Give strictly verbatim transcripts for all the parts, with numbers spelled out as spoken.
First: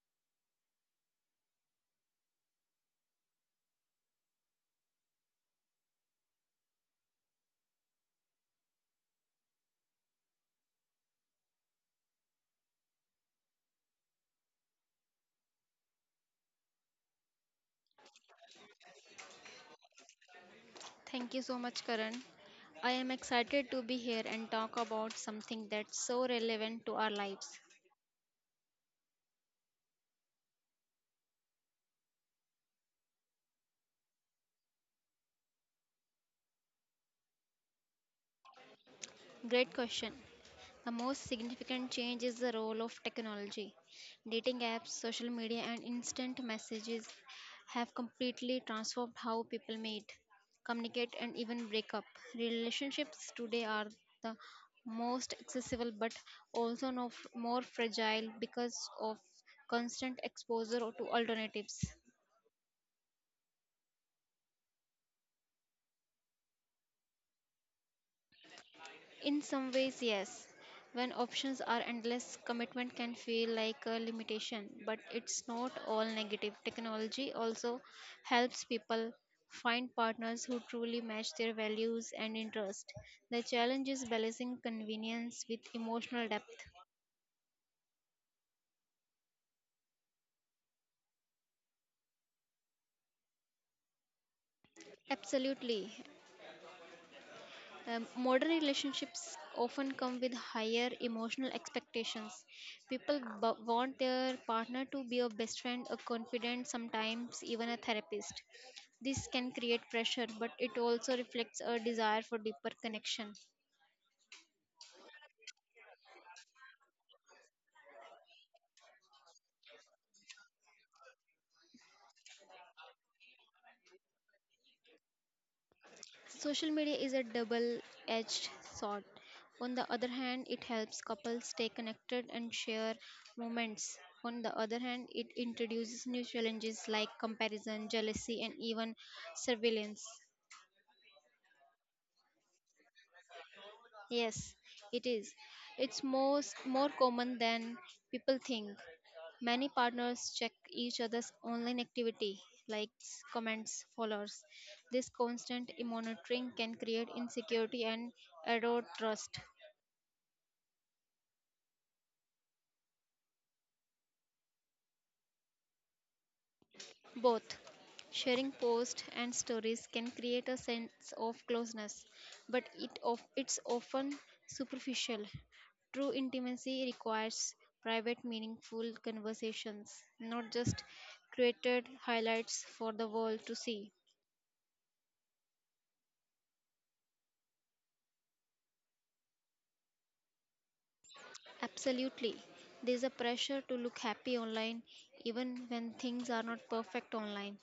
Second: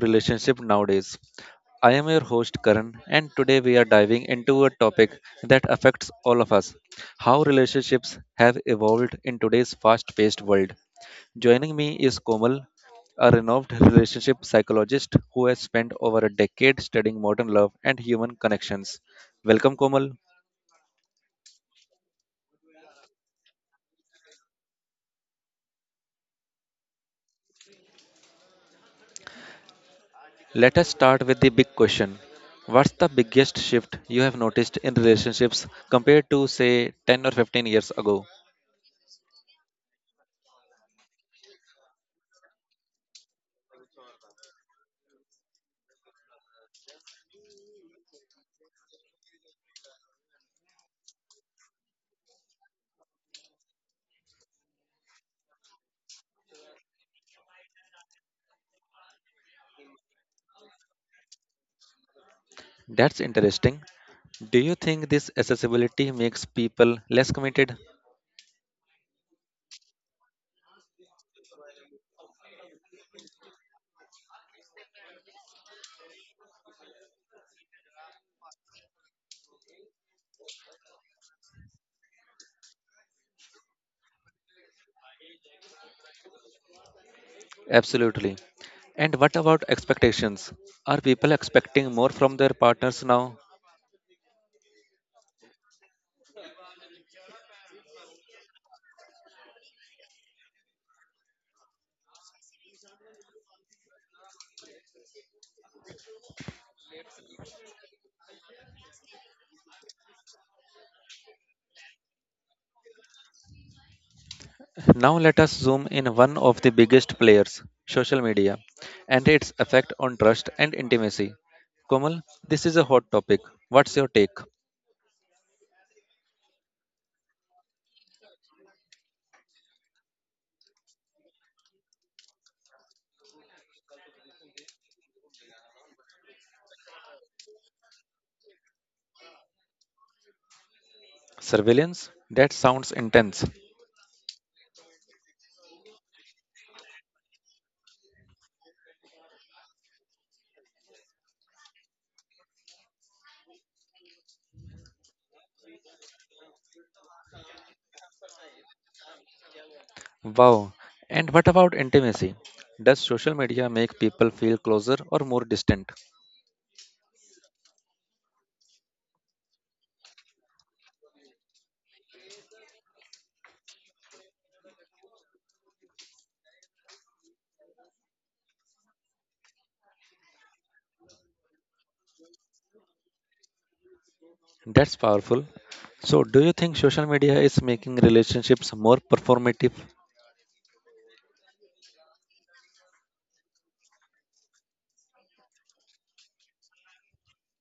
Relationship Nowadays. I am your host, Karan, and today we are diving into a topic that affects all of us how relationships have evolved in today's fast paced world. Joining me is Komal, a renowned relationship psychologist who has spent over a decade studying modern love and human connections. Welcome, Komal. Thank you so much, Karan. I am excited to be here and talk about something that's so relevant to our lives. Let us start with the big question. What's the biggest shift you have noticed in relationships compared to, say, ten or fifteen years ago? Great question. The most significant change is the role of technology. Dating apps, social media, and instant messages have completely transformed how people meet, communicate, and even break up. Relationships today are the most accessible but also no, more fragile because of constant exposure to alternatives. That's interesting. Do you think this accessibility makes people less committed? In some ways, yes. When options are endless, commitment can feel like a limitation, but it's not all negative. Technology also helps people find partners who truly match their values and interests. The challenge is balancing convenience with emotional depth. Absolutely. And what about expectations? Are people expecting more from their partners now? Absolutely. Um, modern relationships often come with higher emotional expectations. People b- want their partner to be a best friend, a confidant, sometimes even a therapist. This can create pressure, but it also reflects a desire for deeper connection. Now let us zoom in one of the biggest players, social media, and its effect on trust and intimacy. Komal, this is a hot topic. What's your take? Social media is a double edged sword. On the other hand, it helps couples stay connected and share moments. On the other hand, it introduces new challenges like comparison, jealousy, and even surveillance. Surveillance? That sounds intense. Yes, it is. It's most more common than people think. Many partners check each other's online activity, likes, comments, followers. This constant monitoring can create insecurity and erode trust. Wow. And what about intimacy? Does social media make people feel closer or more distant? Both sharing posts and stories can create a sense of closeness, but it of, it's often superficial. True intimacy requires private, meaningful conversations, not just created highlights for the world to see. That's powerful. So, do you think social media is making relationships more performative? Absolutely, there's a pressure to look happy online, even when things are not perfect online.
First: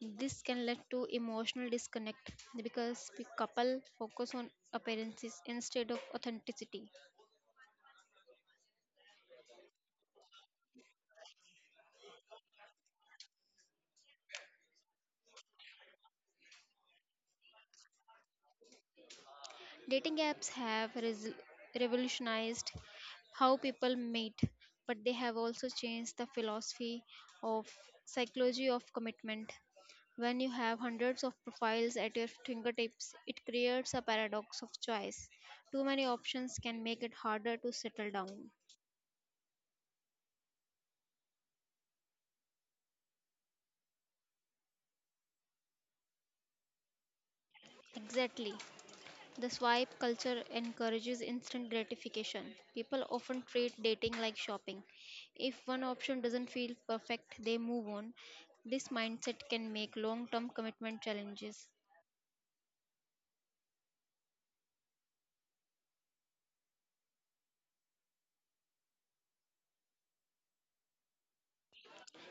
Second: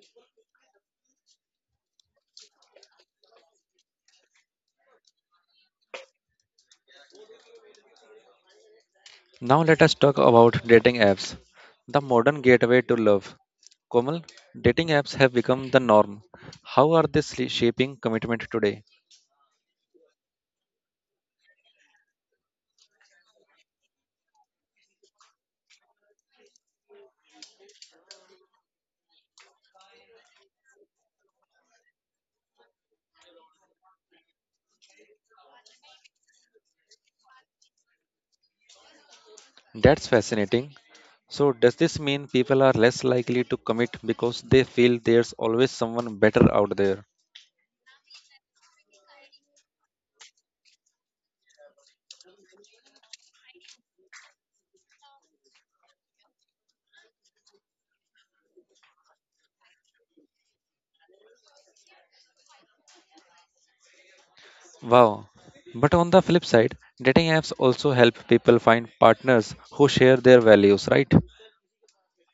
This can lead to emotional disconnect because the couple focus on appearances instead of authenticity. Now, let us talk about dating apps, the modern gateway to love. Komal, dating apps have become the norm. How are they sli- shaping commitment today? Dating apps have res- revolutionized how people meet, but they have also changed the philosophy of psychology of commitment. When you have hundreds of profiles at your fingertips, it creates a paradox of choice. Too many options can make it harder to settle down. That's fascinating. So, does this mean people are less likely to commit because they feel there's always someone better out there? Exactly. The swipe culture encourages instant gratification. People often treat dating like shopping. If one option doesn't feel perfect, they move on. This mindset can make long term commitment challenges. Wow. But on the flip side, dating apps also help people find partners who share their values, right?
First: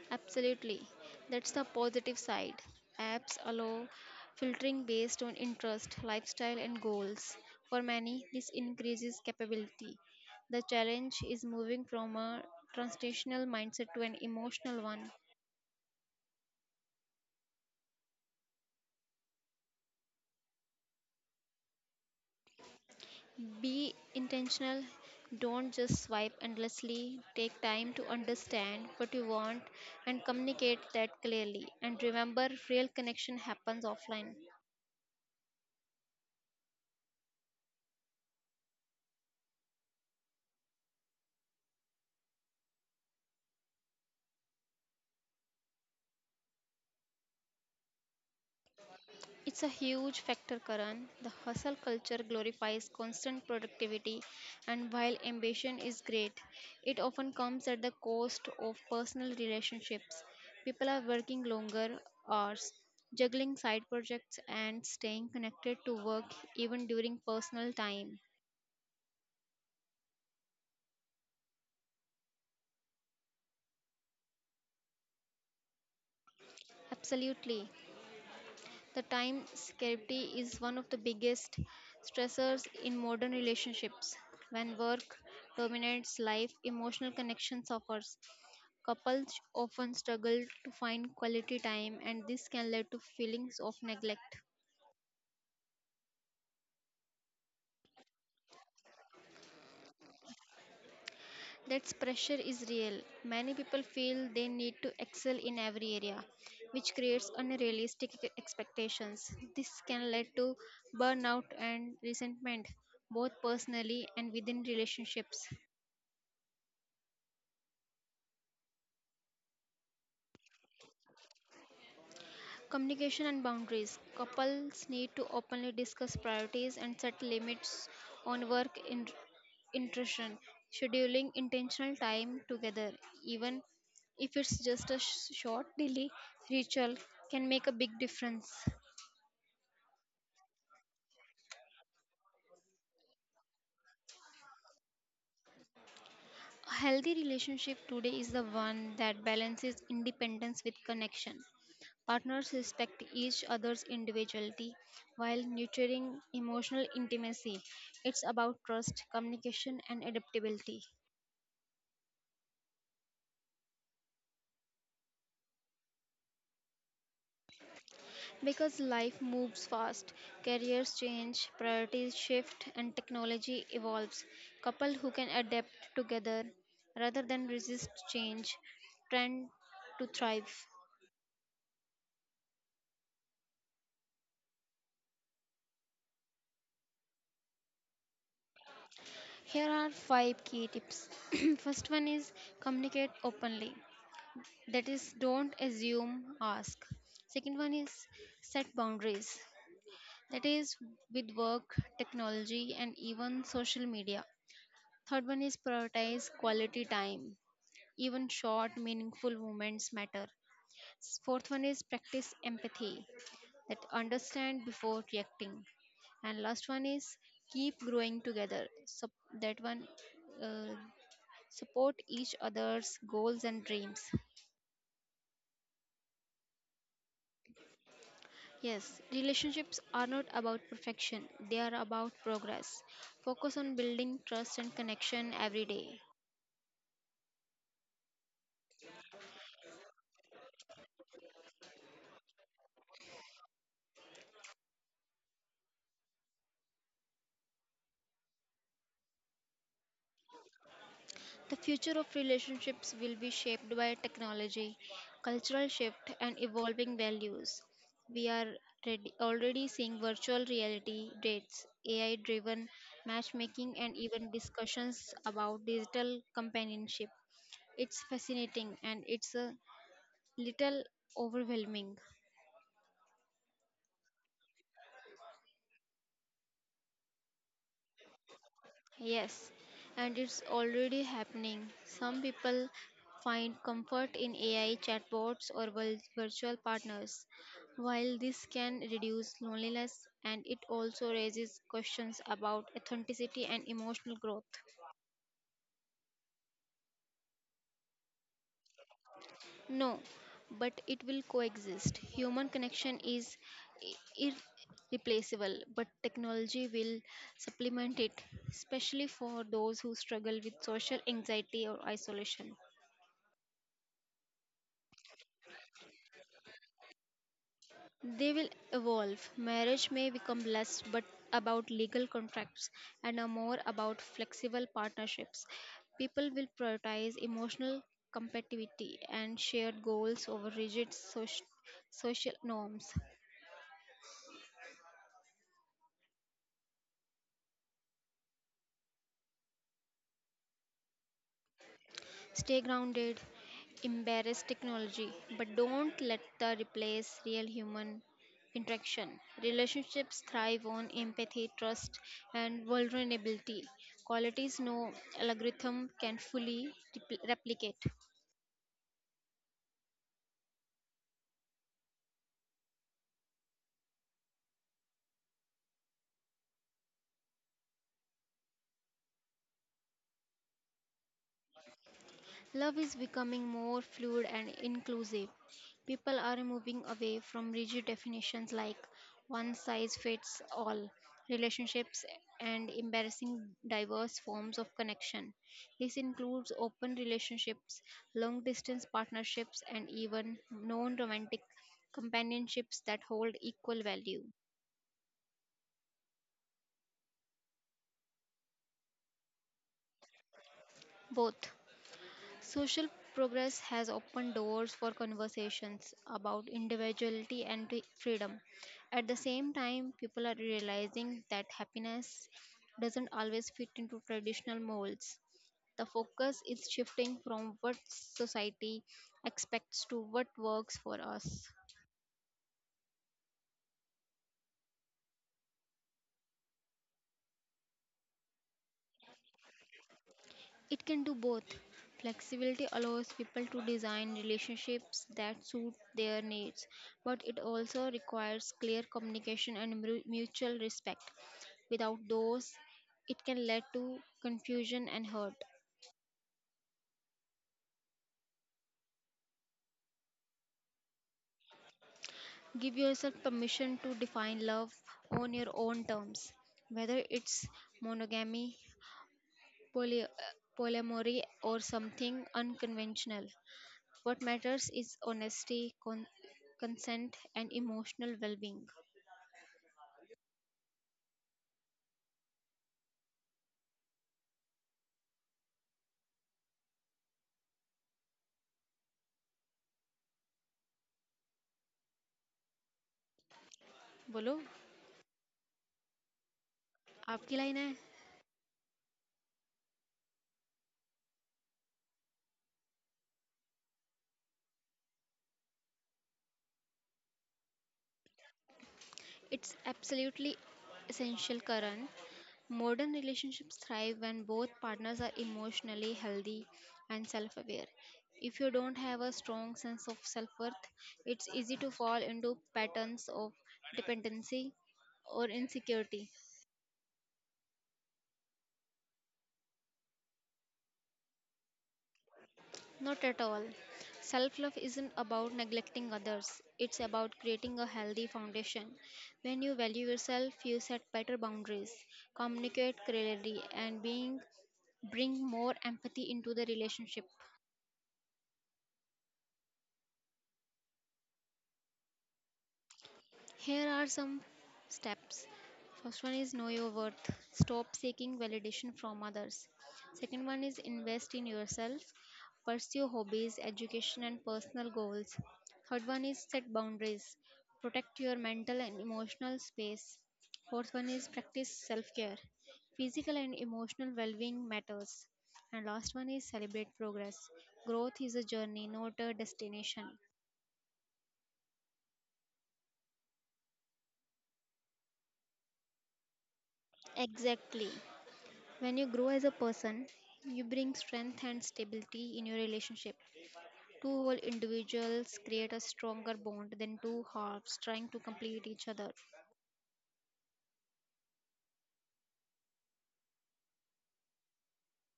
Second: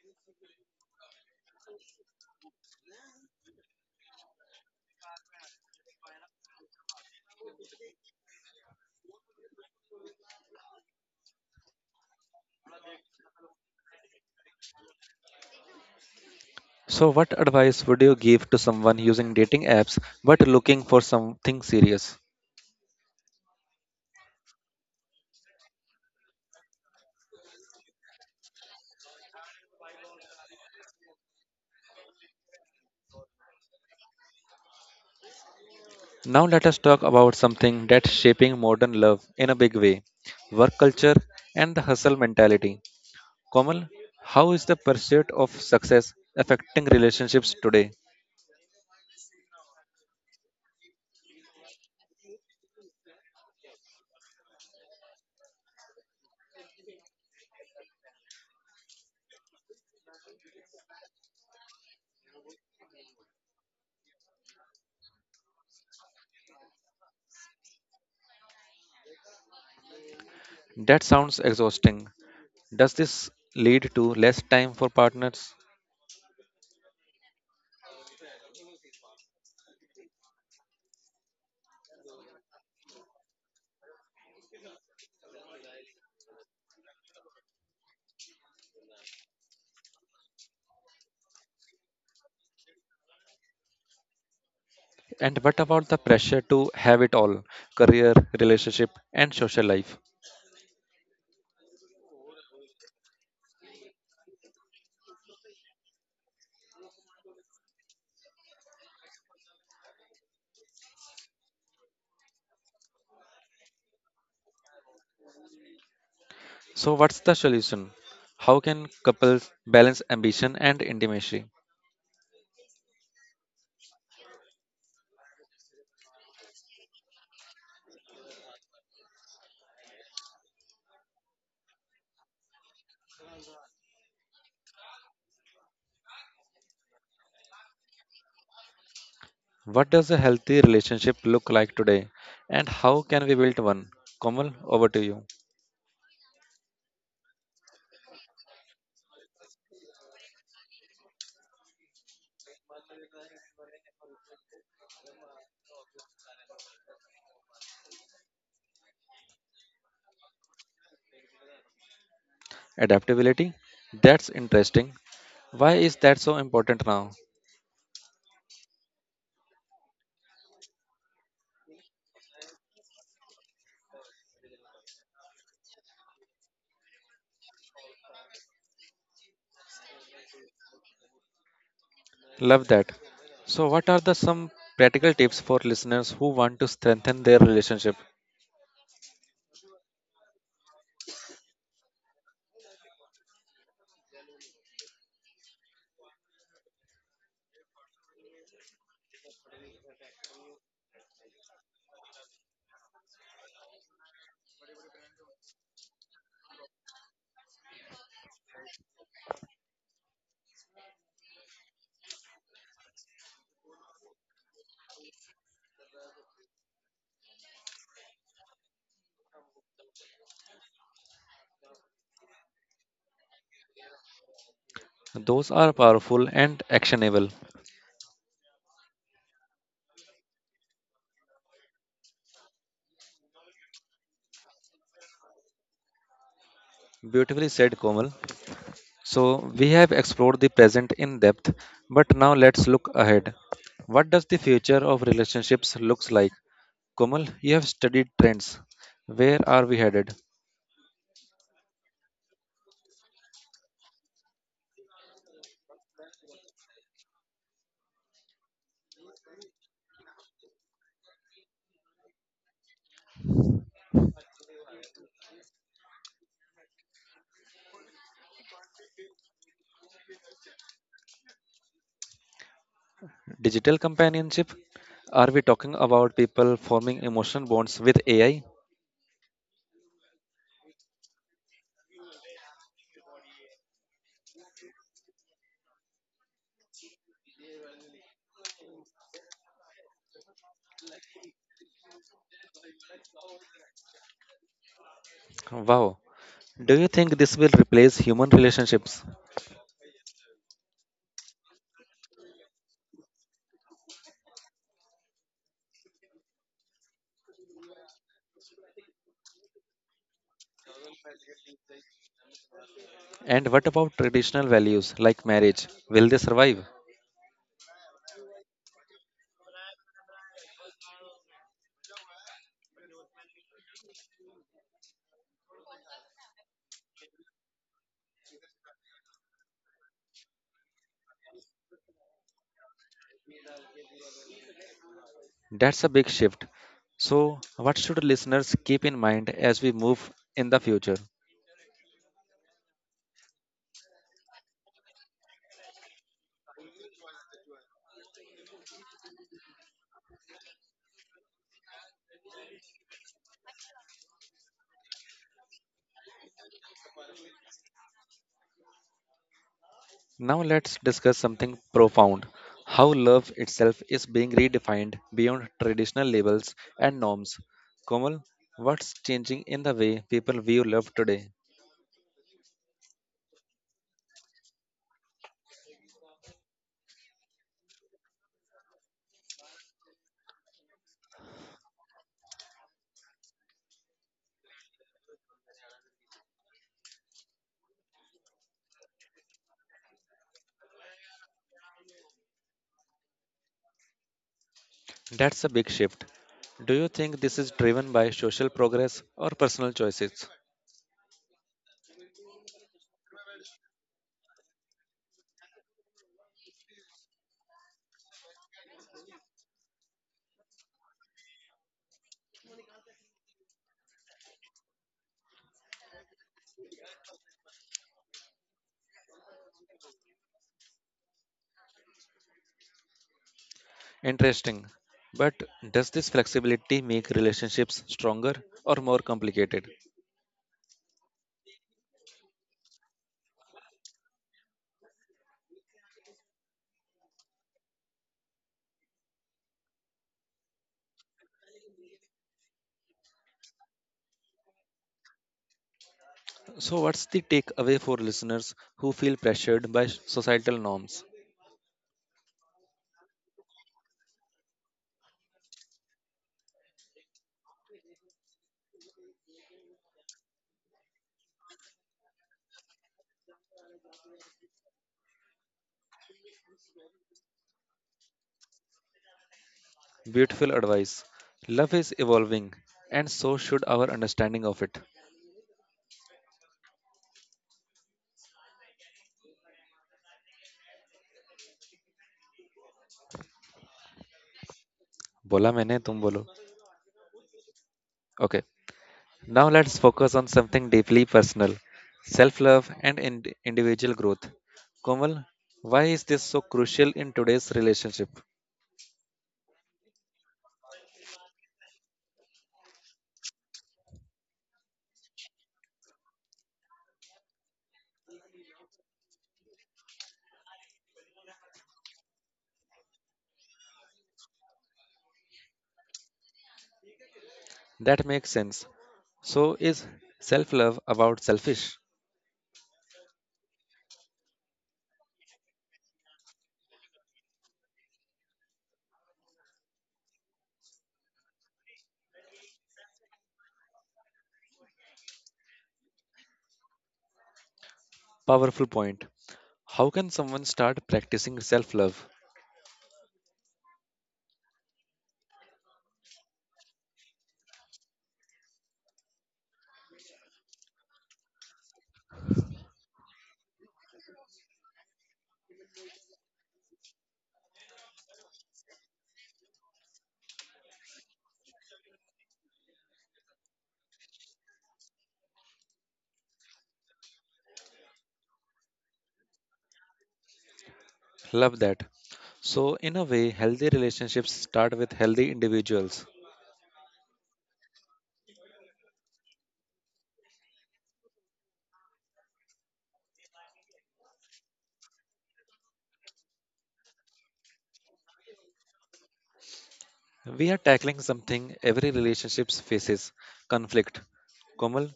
Absolutely. That's the positive side. Apps allow filtering based on interest, lifestyle, and goals. For many, this increases capability. The challenge is moving from a transitional mindset to an emotional one. So, what advice would you give to someone using dating apps but looking for something serious? Be intentional. Don't just swipe endlessly. Take time to understand what you want and communicate that clearly. And remember, real connection happens offline. Now, let us talk about something that's shaping modern love in a big way work culture and the hustle mentality. Komal, how is the pursuit of success affecting relationships today? It's a huge factor, Karan. The hustle culture glorifies constant productivity, and while ambition is great, it often comes at the cost of personal relationships. People are working longer hours, juggling side projects, and staying connected to work even during personal time. That sounds exhausting. Does this lead to less time for partners? Absolutely. The time scarcity is one of the biggest stressors in modern relationships. When work dominates life, emotional connection suffers, couples often struggle to find quality time, and this can lead to feelings of neglect. And what about the pressure to have it all career, relationship, and social life? That pressure is real. Many people feel they need to excel in every area, which creates unrealistic e- expectations. This can lead to burnout and resentment, both personally and within relationships. So, what's the solution? How can couples balance ambition and intimacy? Communication and boundaries. Couples need to openly discuss priorities and set limits on work in- intrusion, scheduling intentional time together, even if it's just a sh- short daily ritual, can make a big difference. What does a healthy relationship look like today? And how can we build one? Komal, over to you. A healthy relationship today is the one that balances independence with connection. Partners respect each other's individuality while nurturing emotional intimacy. It's about trust, communication, and adaptability. Adaptability? That's interesting. Why is that so important now? Because life moves fast, careers change, priorities shift, and technology evolves, couples who can adapt together rather than resist change tend to thrive. Love that. So, what are the some practical tips for listeners who want to strengthen their relationship? Here are five key tips. First one is communicate openly. That is, don't assume, ask. Second one is set boundaries. That is, with work, technology, and even social media. Third one is prioritize quality time. Even short, meaningful moments matter. S- Fourth one is practice empathy. That understand before reacting. And last one is keep growing together. So that one uh, support each other's goals and dreams. Those are powerful and actionable. Yes, relationships are not about perfection, they are about progress. Focus on building trust and connection every day. Beautifully said, Komal. So, we have explored the present in depth, but now let's look ahead. What does the future of relationships looks like? Komal, you have studied trends. Where are we headed? The future of relationships will be shaped by technology, cultural shift, and evolving values. We are ready, already seeing virtual reality dates, A I driven matchmaking, and even discussions about digital companionship. It's fascinating and it's uh, little overwhelming. Digital companionship? Are we talking about people forming emotional bonds with A I? Yes, and it's already happening. Some people find comfort in A I chatbots or vir- virtual partners. While this can reduce loneliness and it also raises questions about authenticity and emotional growth. Wow. Do you think this will replace human relationships? No, but it will coexist. Human connection is i- irreplaceable, but technology will supplement it, especially for those who struggle with social anxiety or isolation. And what about traditional values like marriage? Will they survive? They will evolve. Marriage may become less but about legal contracts and are more about flexible partnerships. People will prioritize emotional compatibility and shared goals over rigid soc- social norms. That's a big shift. So, what should listeners keep in mind as we move in the future? Stay grounded, embrace technology, but don't let the replace real human interaction. Relationships thrive on empathy, trust, and vulnerability. Qualities no algorithm can fully repl- replicate. Now let's discuss something profound how love itself is being redefined beyond traditional labels and norms. Komal, what's changing in the way people view love today? Love is becoming more fluid and inclusive. People are moving away from rigid definitions like one size fits all relationships and embarrassing diverse forms of connection. This includes open relationships, long distance partnerships, and even non romantic companionships that hold equal value. That's a big shift. Do you think this is driven by social progress or personal choices? Both social progress has opened doors for conversations about individuality and re- freedom. At the same time, people are realizing that happiness doesn't always fit into traditional molds. The focus is shifting from what society expects to what works for us. Interesting. But does this flexibility make relationships stronger or more complicated? It can do both. Flexibility allows people to design relationships that suit their needs, but it also requires clear communication and mu- mutual respect. Without those, it can lead to confusion and hurt. So, what's the takeaway for listeners who feel pressured by societal norms? Give yourself permission to define love on your own terms, whether it's monogamy, poly- uh, polyamory, or something unconventional. What matters is honesty, con- consent, and emotional well-being. Beautiful advice. Love is evolving, and so should our understanding of it. बोलो बोला मैंने तुम बोलो. आपकी line है. Okay. Now let's focus on something deeply personal, self-love and ind- individual growth. Komal, why is this so crucial in today's relationship? It's absolutely essential, Karan. Modern relationships thrive when both partners are emotionally healthy and self aware. If you don't have a strong sense of self worth, it's easy to fall into patterns of dependency or insecurity. That makes sense. So is self-love about selfish? Not at all. Self love isn't about neglecting others, it's about creating a healthy foundation. When you value yourself, you set better boundaries, communicate clearly, and being bring more empathy into the relationship. Powerful point. How can someone start practicing self-love? Here are some steps. First one is know your worth. Stop seeking validation from others. Second one is invest in yourself. Pursue hobbies, education, and personal goals. Third one is set boundaries. Protect your mental and emotional space. Fourth one is practice self care. Physical and emotional well being matters. And last one is celebrate progress. Growth is a journey, not a destination. Love that. So, in a way, healthy relationships start with healthy individuals. Exactly. When you grow as a person, you bring strength and stability in your relationship. Two whole individuals create a stronger bond than two halves trying to complete each other. We are tackling something every relationships faces conflict, Komal.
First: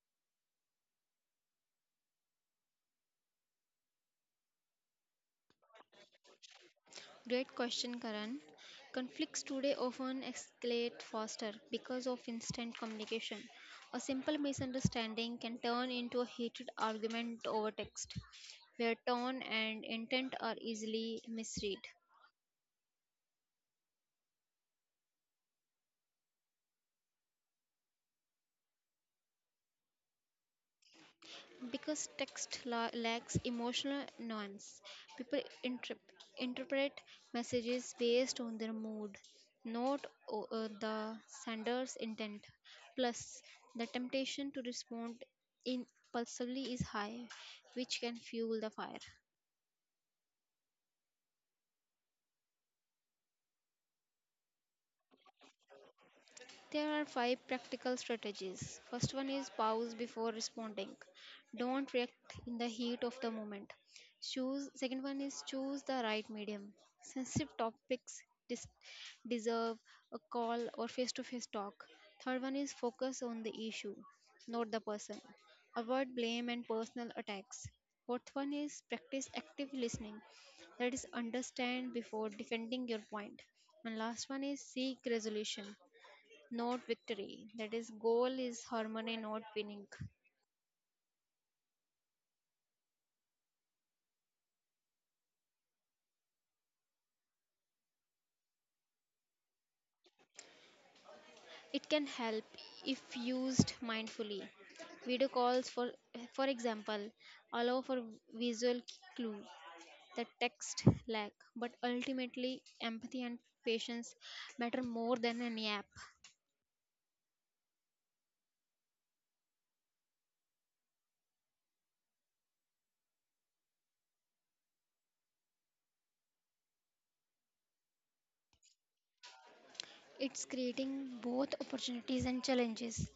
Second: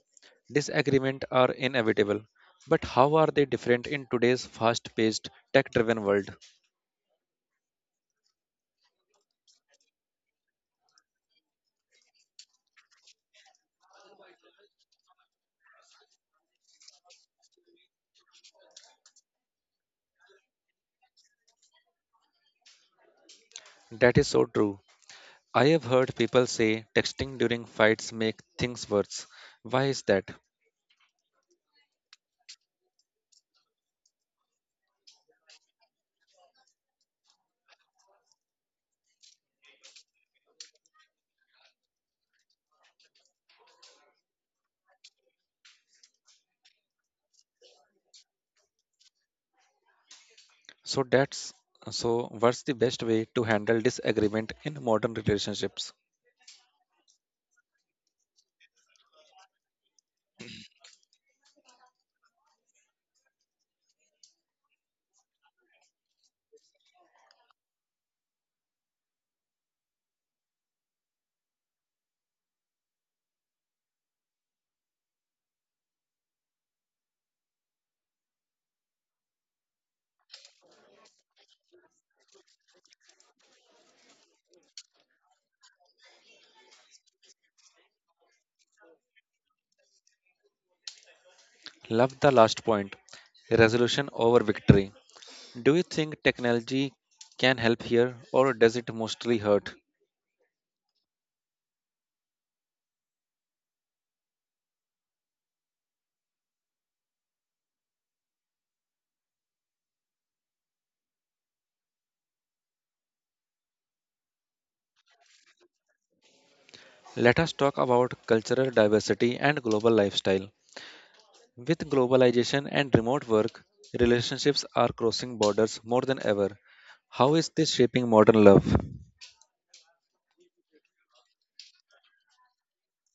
Disagreement are inevitable, but how are they different in today's fast paced, tech driven world? Great question, Karan. Conflicts today often escalate faster because of instant communication. A simple misunderstanding can turn into a heated argument over text, where tone and intent are easily misread. That is so true. I have heard people say texting during fights make things worse. Why is that? Because text la- lacks emotional nuance. People interp- interpret messages based on their mood, not o- uh, the sender's intent. Plus, the temptation to respond impulsively is high, which can fuel the fire. So that's so what's the best way to handle disagreement in modern relationships? There are five practical strategies. First one is pause before responding. Don't react in the heat of the moment. Choose second one is choose the right medium. Sensitive topics dis- deserve a call or face-to-face talk. Third one is focus on the issue, not the person. Avoid blame and personal attacks. Fourth one is practice active listening. That is understand before defending your point. And last one is seek resolution. Not victory. That is, goal is harmony, not winning. Love the last point. Resolution over victory. Do you think technology can help here or does it mostly hurt? It can help if used mindfully. Video calls, for for example, allow for visual clues that text lack, but ultimately empathy and patience matter more than any app. Let us talk about cultural diversity and global lifestyle. With globalization and remote work, relationships are crossing borders more than ever. How is this shaping modern love? It's creating both opportunities and challenges.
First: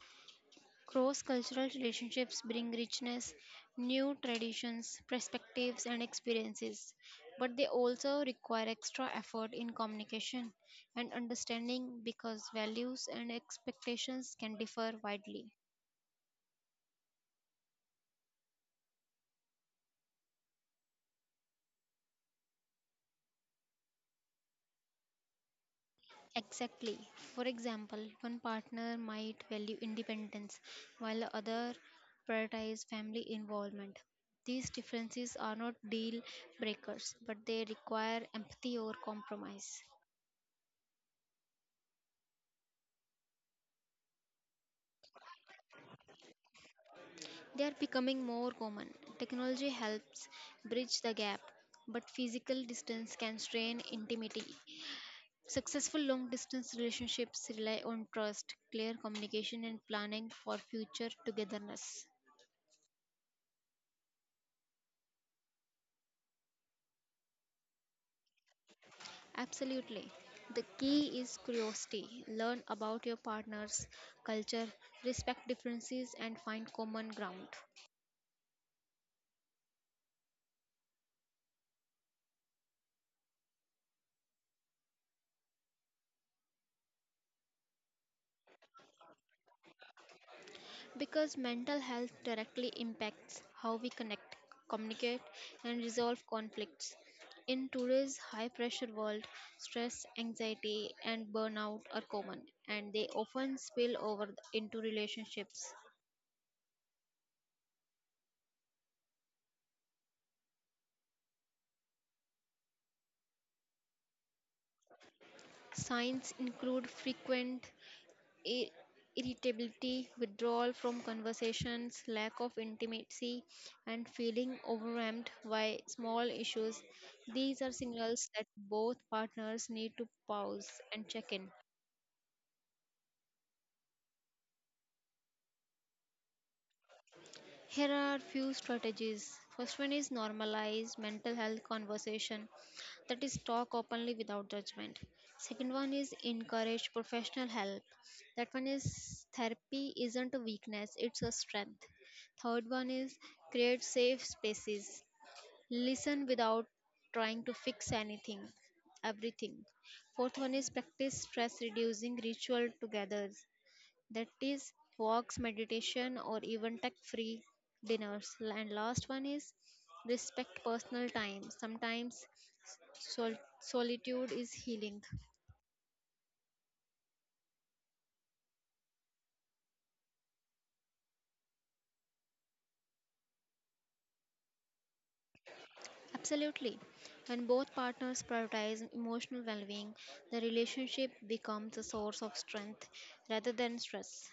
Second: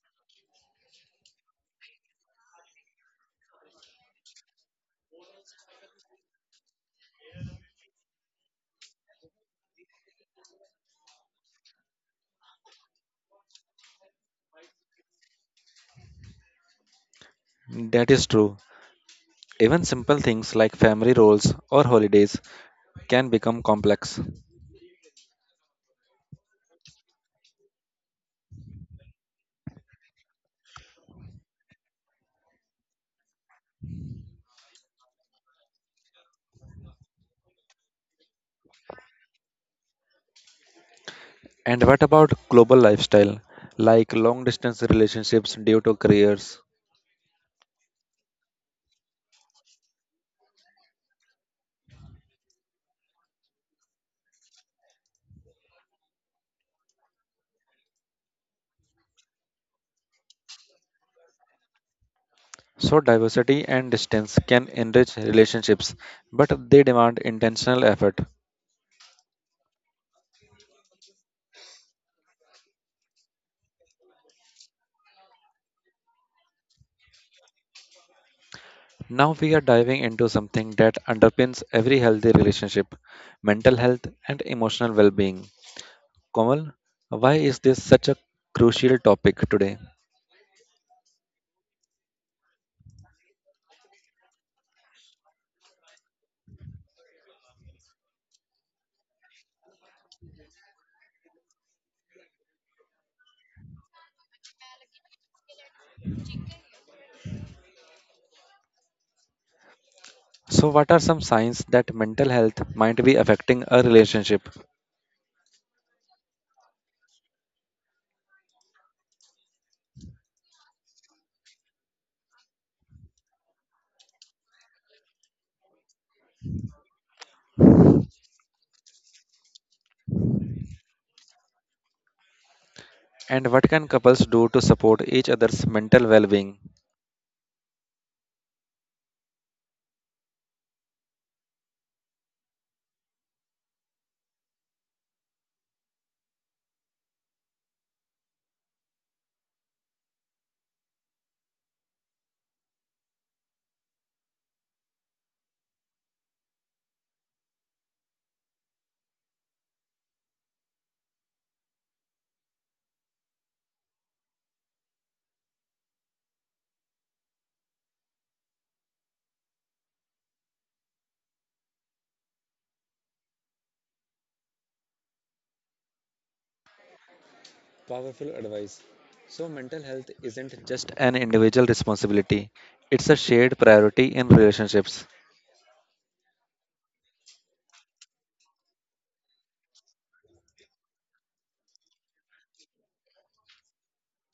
Cross cultural relationships bring richness, new traditions, perspectives, and experiences, but they also require extra effort in communication and understanding because values and expectations can differ widely. That is true. Even simple things like family roles or holidays can become complex. Exactly. For example, one partner might value independence while the other prioritize family involvement. These differences are not deal breakers, but they require empathy or compromise. And what about global lifestyle, like long distance relationships due to careers? They are becoming more common. Technology helps bridge the gap, but physical distance can strain intimacy. Successful long distance relationships rely on trust, clear communication, and planning for future togetherness. So, diversity and distance can enrich relationships, but they demand intentional effort. Absolutely. The key is curiosity. Learn about your partner's culture, respect differences, and find common ground. Now, we are diving into something that underpins every healthy relationship mental health and emotional well being. Komal, why is this such a crucial topic today? Because mental health directly impacts how we connect, communicate, and resolve conflicts. In today's high pressure world, stress, anxiety, and burnout are common, and they often spill over into relationships. So, what are some signs that mental health might be affecting a relationship? Signs include frequent ir- irritability, withdrawal from conversations, lack of intimacy, and feeling overwhelmed by small issues. These are signals that both partners need to pause and check in. And what can couples do to support each other's mental well being? Here are few strategies. First one is normalize mental health conversation. That is talk openly without judgment. Second one is encourage professional help. That one is therapy isn't a weakness, it's a strength. Third one is create safe spaces. Listen without trying to fix anything, everything. Fourth one is practice stress reducing ritual together, that is walks, meditation, or even tech free dinners. And last one is respect personal time. Sometimes sol- solitude is healing. Powerful advice. So, mental health isn't just an individual responsibility, it's a shared priority in relationships. Absolutely, when both partners prioritize emotional well-being, the relationship becomes a source of strength rather than stress.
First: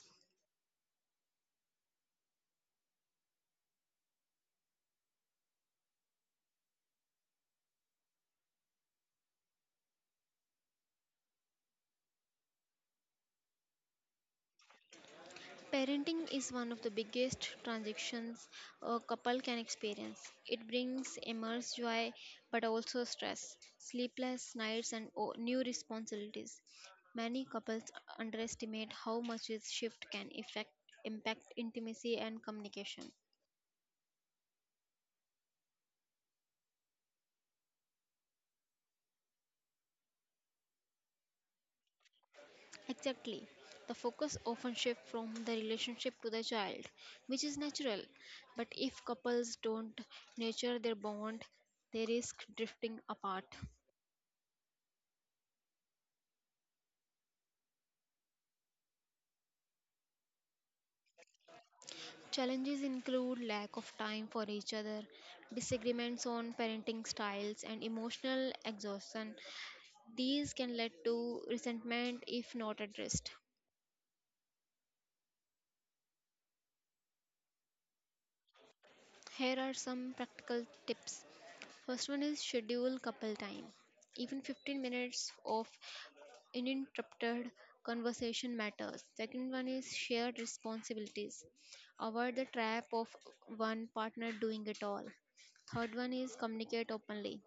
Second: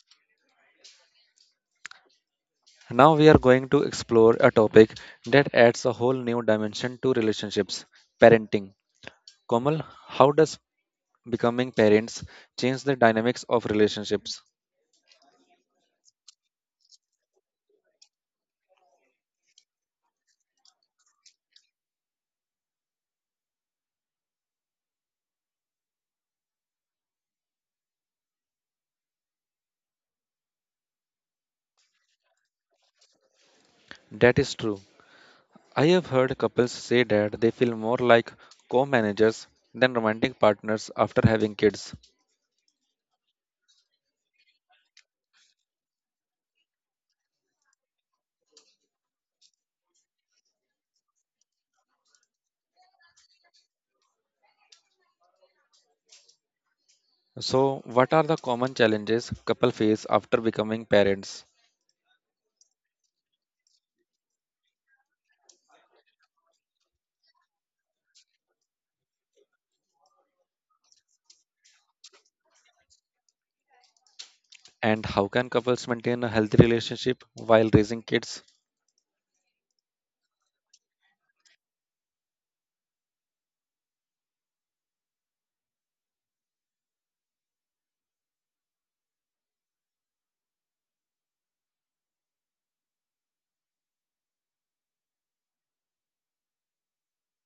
Now, we are going to explore a topic that adds a whole new dimension to relationships parenting. Komal, how does becoming parents change the dynamics of relationships? Parenting is one of the biggest transactions a couple can experience. It brings immense joy, but also stress, sleepless nights, and o- new responsibilities. Many couples underestimate how much this shift can affect, impact intimacy and communication. That is true. I have heard couples say that they feel more like co managers than romantic partners after having kids. Exactly. The focus often shifts from the relationship to the child, which is natural. But if couples don't nurture their bond, they risk drifting apart. So, what are the common challenges couples face after becoming parents, Challenges include lack of time for each other, disagreements on parenting styles, and emotional exhaustion. These can lead to resentment if not addressed. and how can couples maintain a healthy relationship while raising kids? Here are some practical tips. First one is schedule couple time. Even fifteen minutes of uninterrupted conversation matters. Second one is shared responsibilities. Avoid the trap of one partner doing it all. Third one is communicate openly.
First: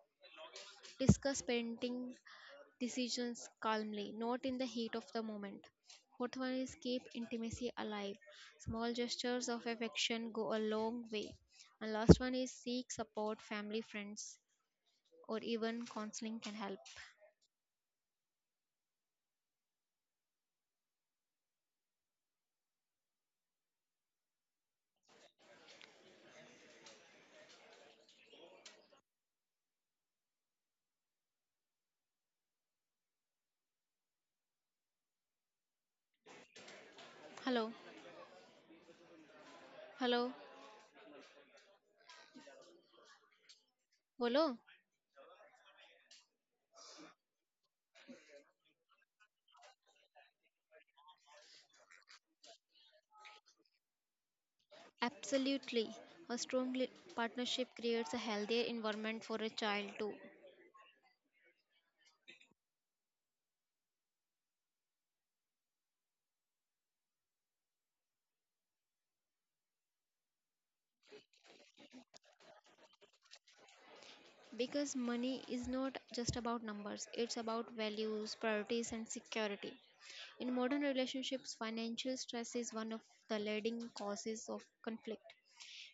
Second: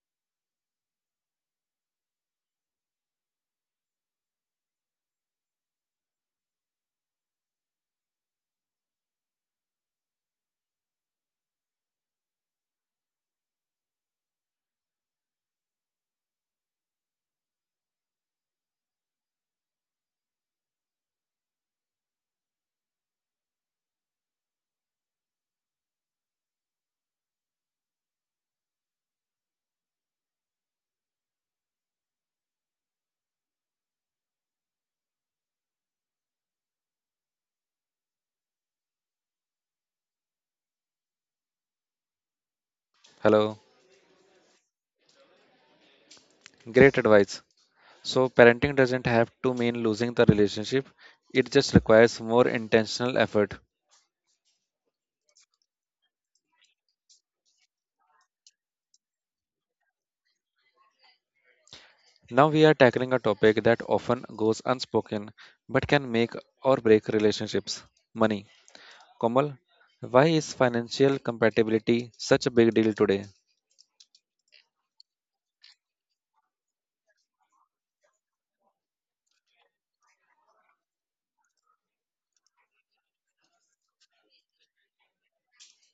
Discuss parenting decisions calmly, not in the heat of the moment. Fourth one is keep intimacy alive. Small gestures of affection go a long way. And last one is seek support, family, friends, or even counseling can help. Hello, hello, Hello, hello. great advice. So, parenting doesn't have to mean losing the relationship; it just requires more intentional effort. Absolutely. A strong li- partnership creates a healthier environment for a child too. Now we are tackling a topic that often goes unspoken but can make or break relationships: money. Komal, why is financial compatibility such a big deal today? Because money is not just about numbers, it's about values, priorities, and security. In modern relationships, financial stress is one of the leading causes of conflict.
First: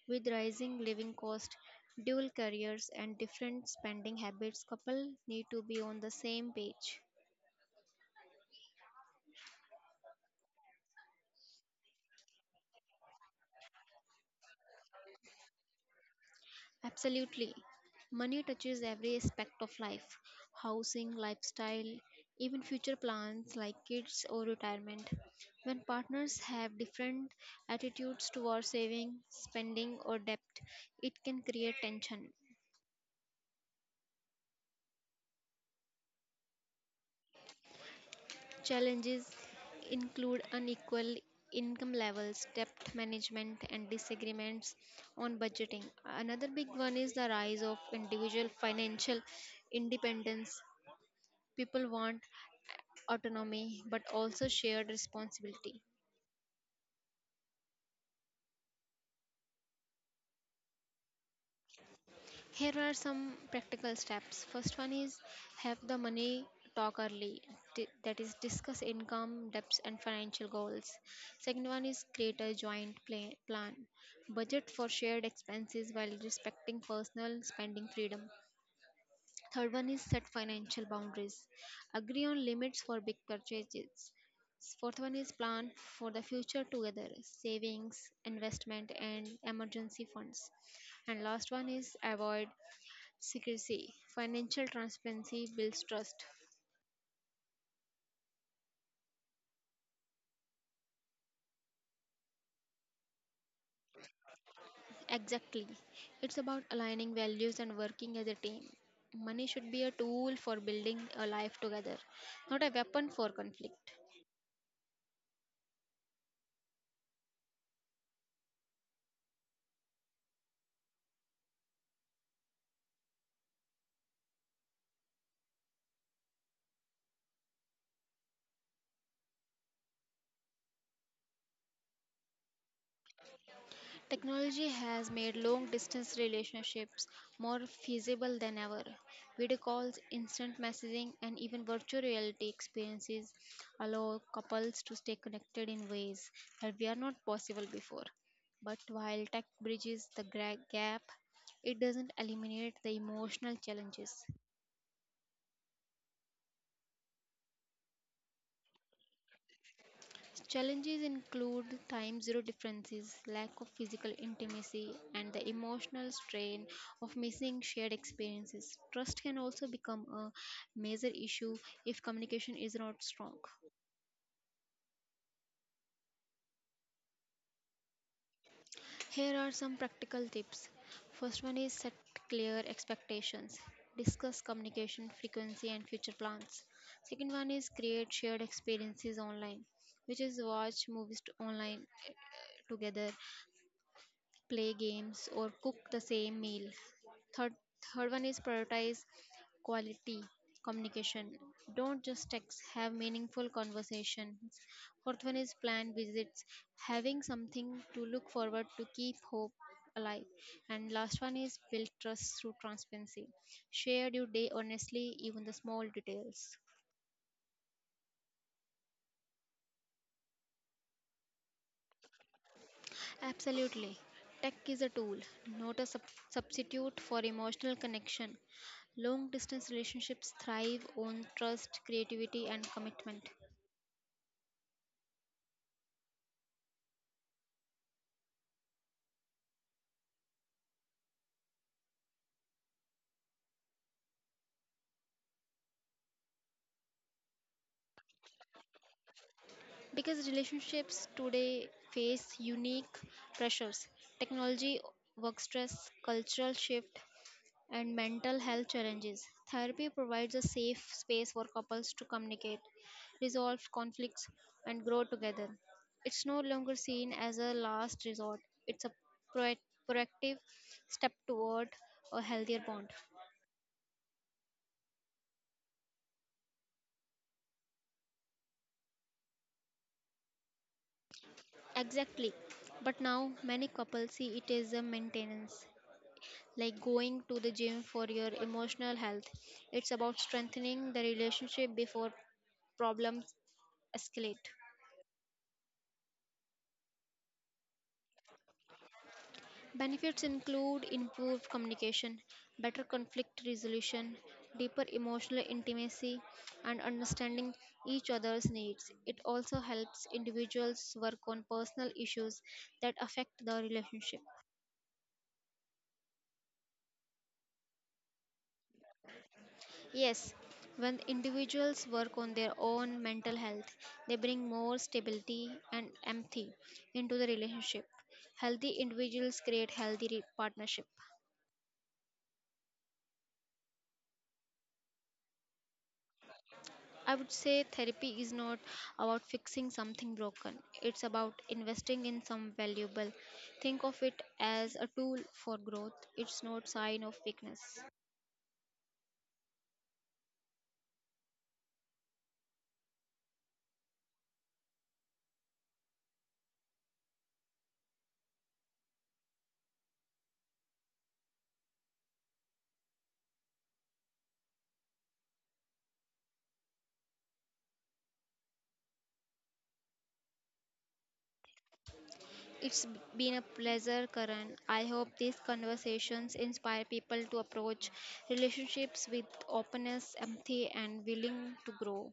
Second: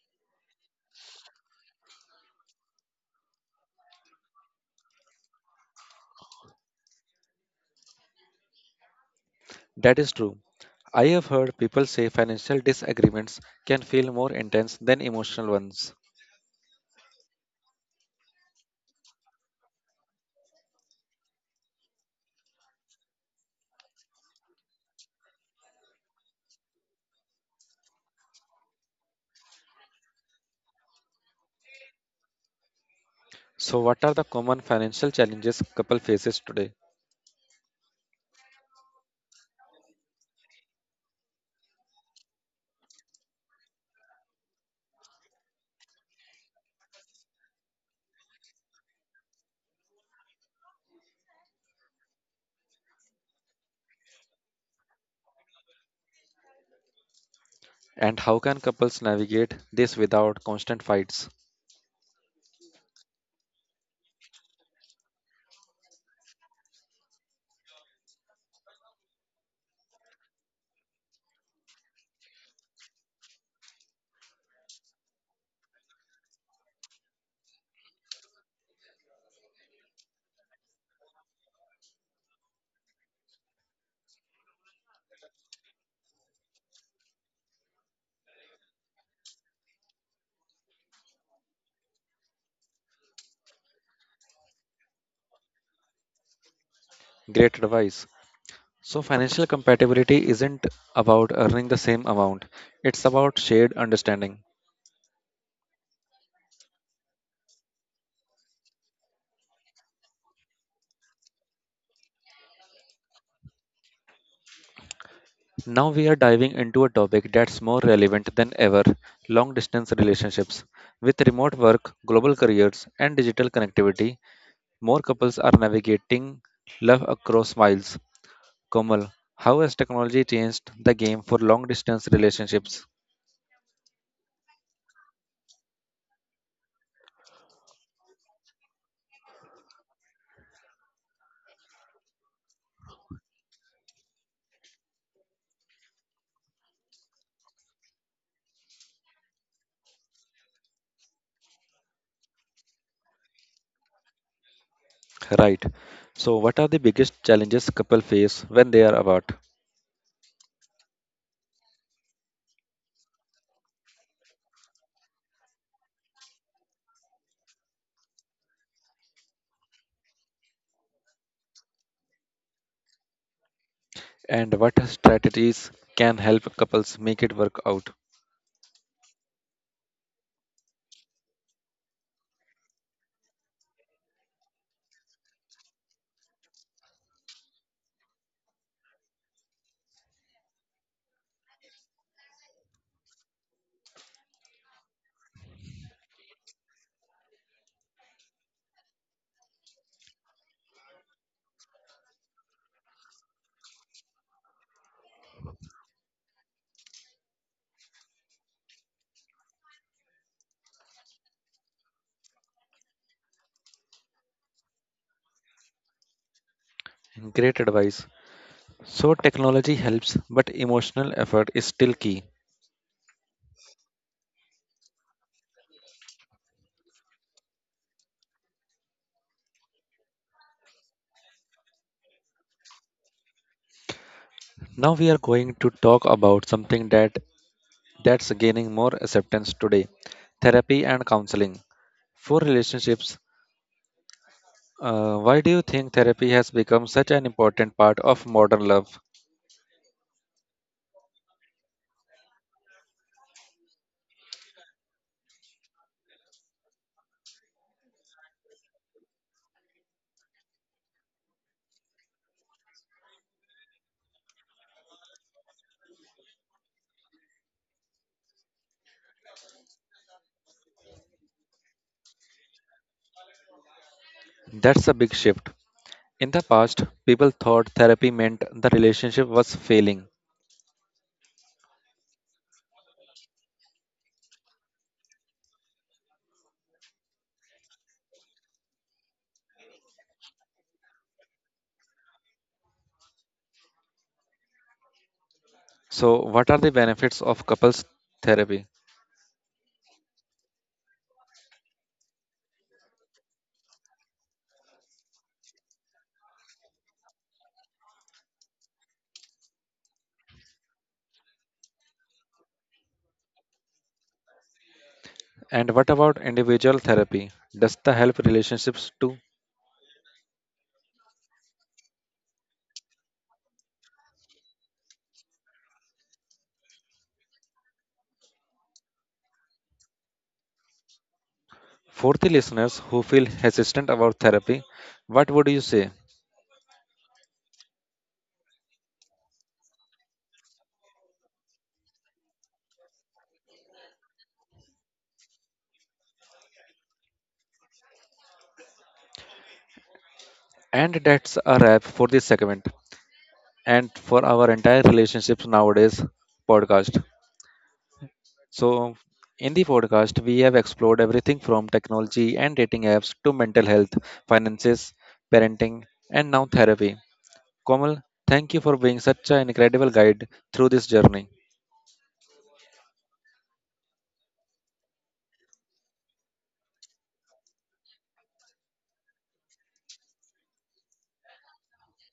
With rising living costs, dual careers, and different spending habits, couples need to be on the same page. That is true. I have heard people say financial disagreements can feel more intense than emotional ones. Absolutely. Money touches every aspect of life: housing, lifestyle, even future plans like kids or retirement. When partners have different attitudes towards saving, spending, or debt, it can create tension. So, what are the common financial challenges couple faces today, Challenges include unequal income levels, debt management, and disagreements on budgeting. Another big one is the rise of individual financial independence. People want autonomy but also shared responsibility. and how can couples navigate this without constant fights? Here are some practical steps. First one is have the money talk early, Di- that is, discuss income, debts, and financial goals. Second one is create a joint pla- plan, budget for shared expenses while respecting personal spending freedom. Third one is set financial boundaries. Agree on limits for big purchases. Fourth one is plan for the future together, savings, investment, and emergency funds. And last one is avoid secrecy. Financial transparency builds trust. Great advice. So, financial compatibility isn't about earning the same amount; it's about shared understanding. Exactly. It's about aligning values and working as a team. Money should be a tool for building a life together, not a weapon for conflict. Now we are diving into a topic that's more relevant than ever: long-distance relationships. With remote work, global careers, and digital connectivity, more couples are navigating love across miles. Komal, how has technology changed the game for long distance relationships? Technology has made long distance relationships more feasible than ever. Video calls, instant messaging, and even virtual reality experiences allow couples to stay connected in ways that were not possible before. But while tech bridges the gra- gap, it doesn't eliminate the emotional challenges. Right. So, what are the biggest challenges couples face when they are apart? Challenges include time zero differences, lack of physical intimacy, and the emotional strain of missing shared experiences. Trust can also become a major issue if communication is not strong. And what strategies can help couples make it work out? Here are some practical tips. First one is set clear expectations. Discuss communication frequency and future plans. Second one is create shared experiences online, which is watch movies t- online, eh, together, play games, or cook the same meal. Third, third one is prioritize quality communication. Don't just text, have meaningful conversations. Fourth one is plan visits, having something to look forward to keep hope alive. And last one is build trust through transparency. Share your day honestly, even the small details. Great advice. So, technology helps, but emotional effort is still key. Absolutely. Tech is a tool, not a sub- substitute for emotional connection. Long distance relationships thrive on trust, creativity, and commitment. Now, we are going to talk about something that that's gaining more acceptance today therapy and counseling. For relationships, Uh, why do you think therapy has become such an important part of modern love? Because relationships today face unique pressures: technology, work stress, cultural shift, and mental health challenges. Therapy provides a safe space for couples to communicate, resolve conflicts, and grow together. It's no longer seen as a last resort, it's a proac- proactive step toward a healthier bond. That's a big shift. In the past, people thought therapy meant the relationship was failing. Exactly. But now many couples see it as a maintenance, like going to the gym for your emotional health. It's about strengthening the relationship before problems escalate. So, what are the benefits of couples therapy? Benefits include improved communication, better conflict resolution, deeper emotional intimacy, and understanding each other's needs. It also helps individuals work on personal issues that affect the relationship. And what about individual therapy? Does the help relationships too? Yes, when individuals work on their own mental health, they bring more stability and empathy into the relationship. Healthy individuals create healthy re- partnership. For the listeners who feel hesitant about therapy, what would you say? I would say therapy is not about fixing something broken. It's about investing in some valuable. Think of it as a tool for growth. It's not sign of weakness. And that's a wrap for this segment and for our entire relationships nowadays podcast. So, in the podcast, we have explored everything from technology and dating apps to mental health, finances, parenting, and now therapy. Komal, thank you for being such an incredible guide through this journey. It's b- been a pleasure, Karan. I hope these conversations inspire people to approach relationships with openness, empathy and willing to grow.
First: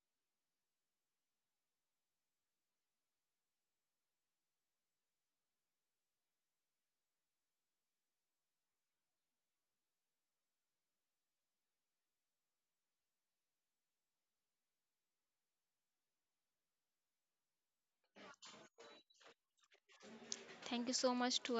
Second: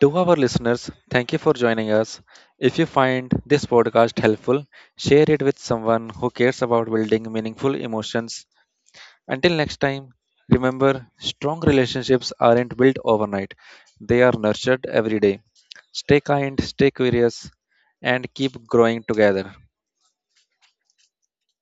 To our listeners, thank you for joining us. If you find this podcast helpful, share it with someone who cares about building meaningful emotions. Until next time, remember strong relationships aren't built overnight, they are nurtured every day. Stay kind, stay curious, and keep growing together. Thank you so much to our